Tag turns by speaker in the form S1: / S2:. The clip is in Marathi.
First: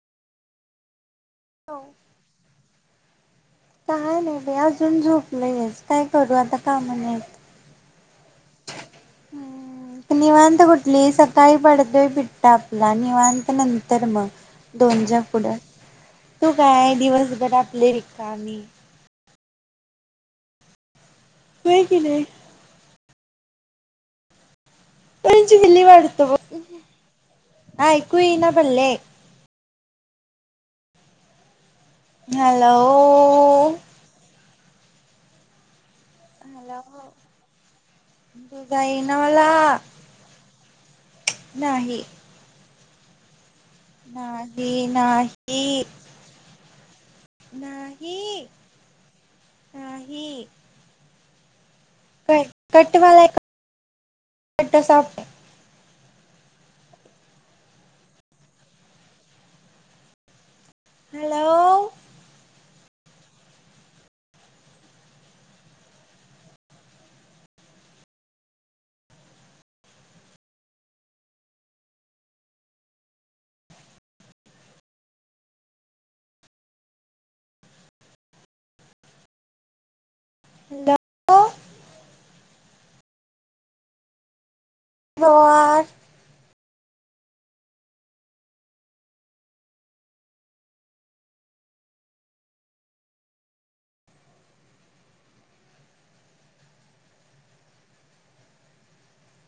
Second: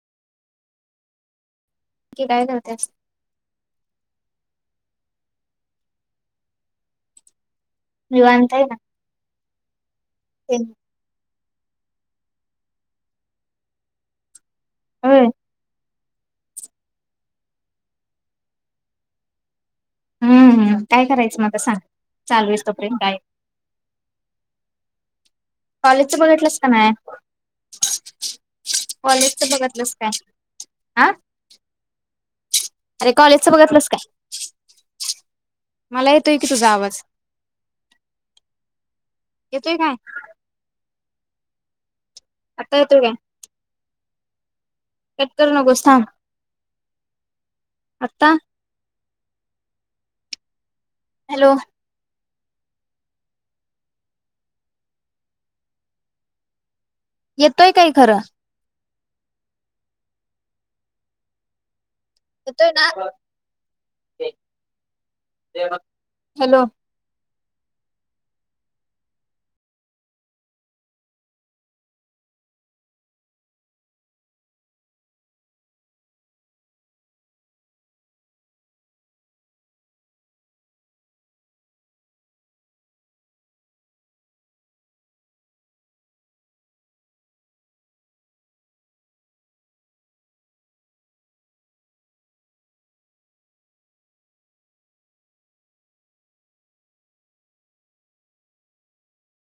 S1: हो.
S2: काय नव्हत
S1: काय नाही अजून झोपलय, काय करू आता? काम नाहीत.
S2: निवांत आहे ना
S1: ह निवांत कुठली? सगळी काही पडतोय पिठ्ठा आपला. निवांत नंतर मग. दोन
S2: होय
S1: च्या पुढ तू काय आहे दिवसभर आपले रिकामी.
S2: हम्म हम्. काय करायचं म आता सांग?
S1: होय की नाही
S2: चालू हुईस तोपर्यंतय
S1: जली
S2: कॉलेजच
S1: वाडत
S2: बघितलंस का नाही
S1: ऐकू येईना पल्ले.
S2: आ?
S1: हॅलो.
S2: अरे कॉलेजच बघितलंस काय? मला येतोय की तुझा आवाज
S1: येईना मला.
S2: येतोय काय
S1: नाही.
S2: आता येतोय काय?
S1: नाही
S2: कट करू
S1: नाही.
S2: नकोस थांब आता
S1: नाही. नाही.
S2: हॅलो.
S1: क कटवाला एक कट साप [unintelligible]
S2: येतोय काइ खरं?
S1: हॅलो.
S2: हॅलो
S1: [unintelligible] [unintelligible]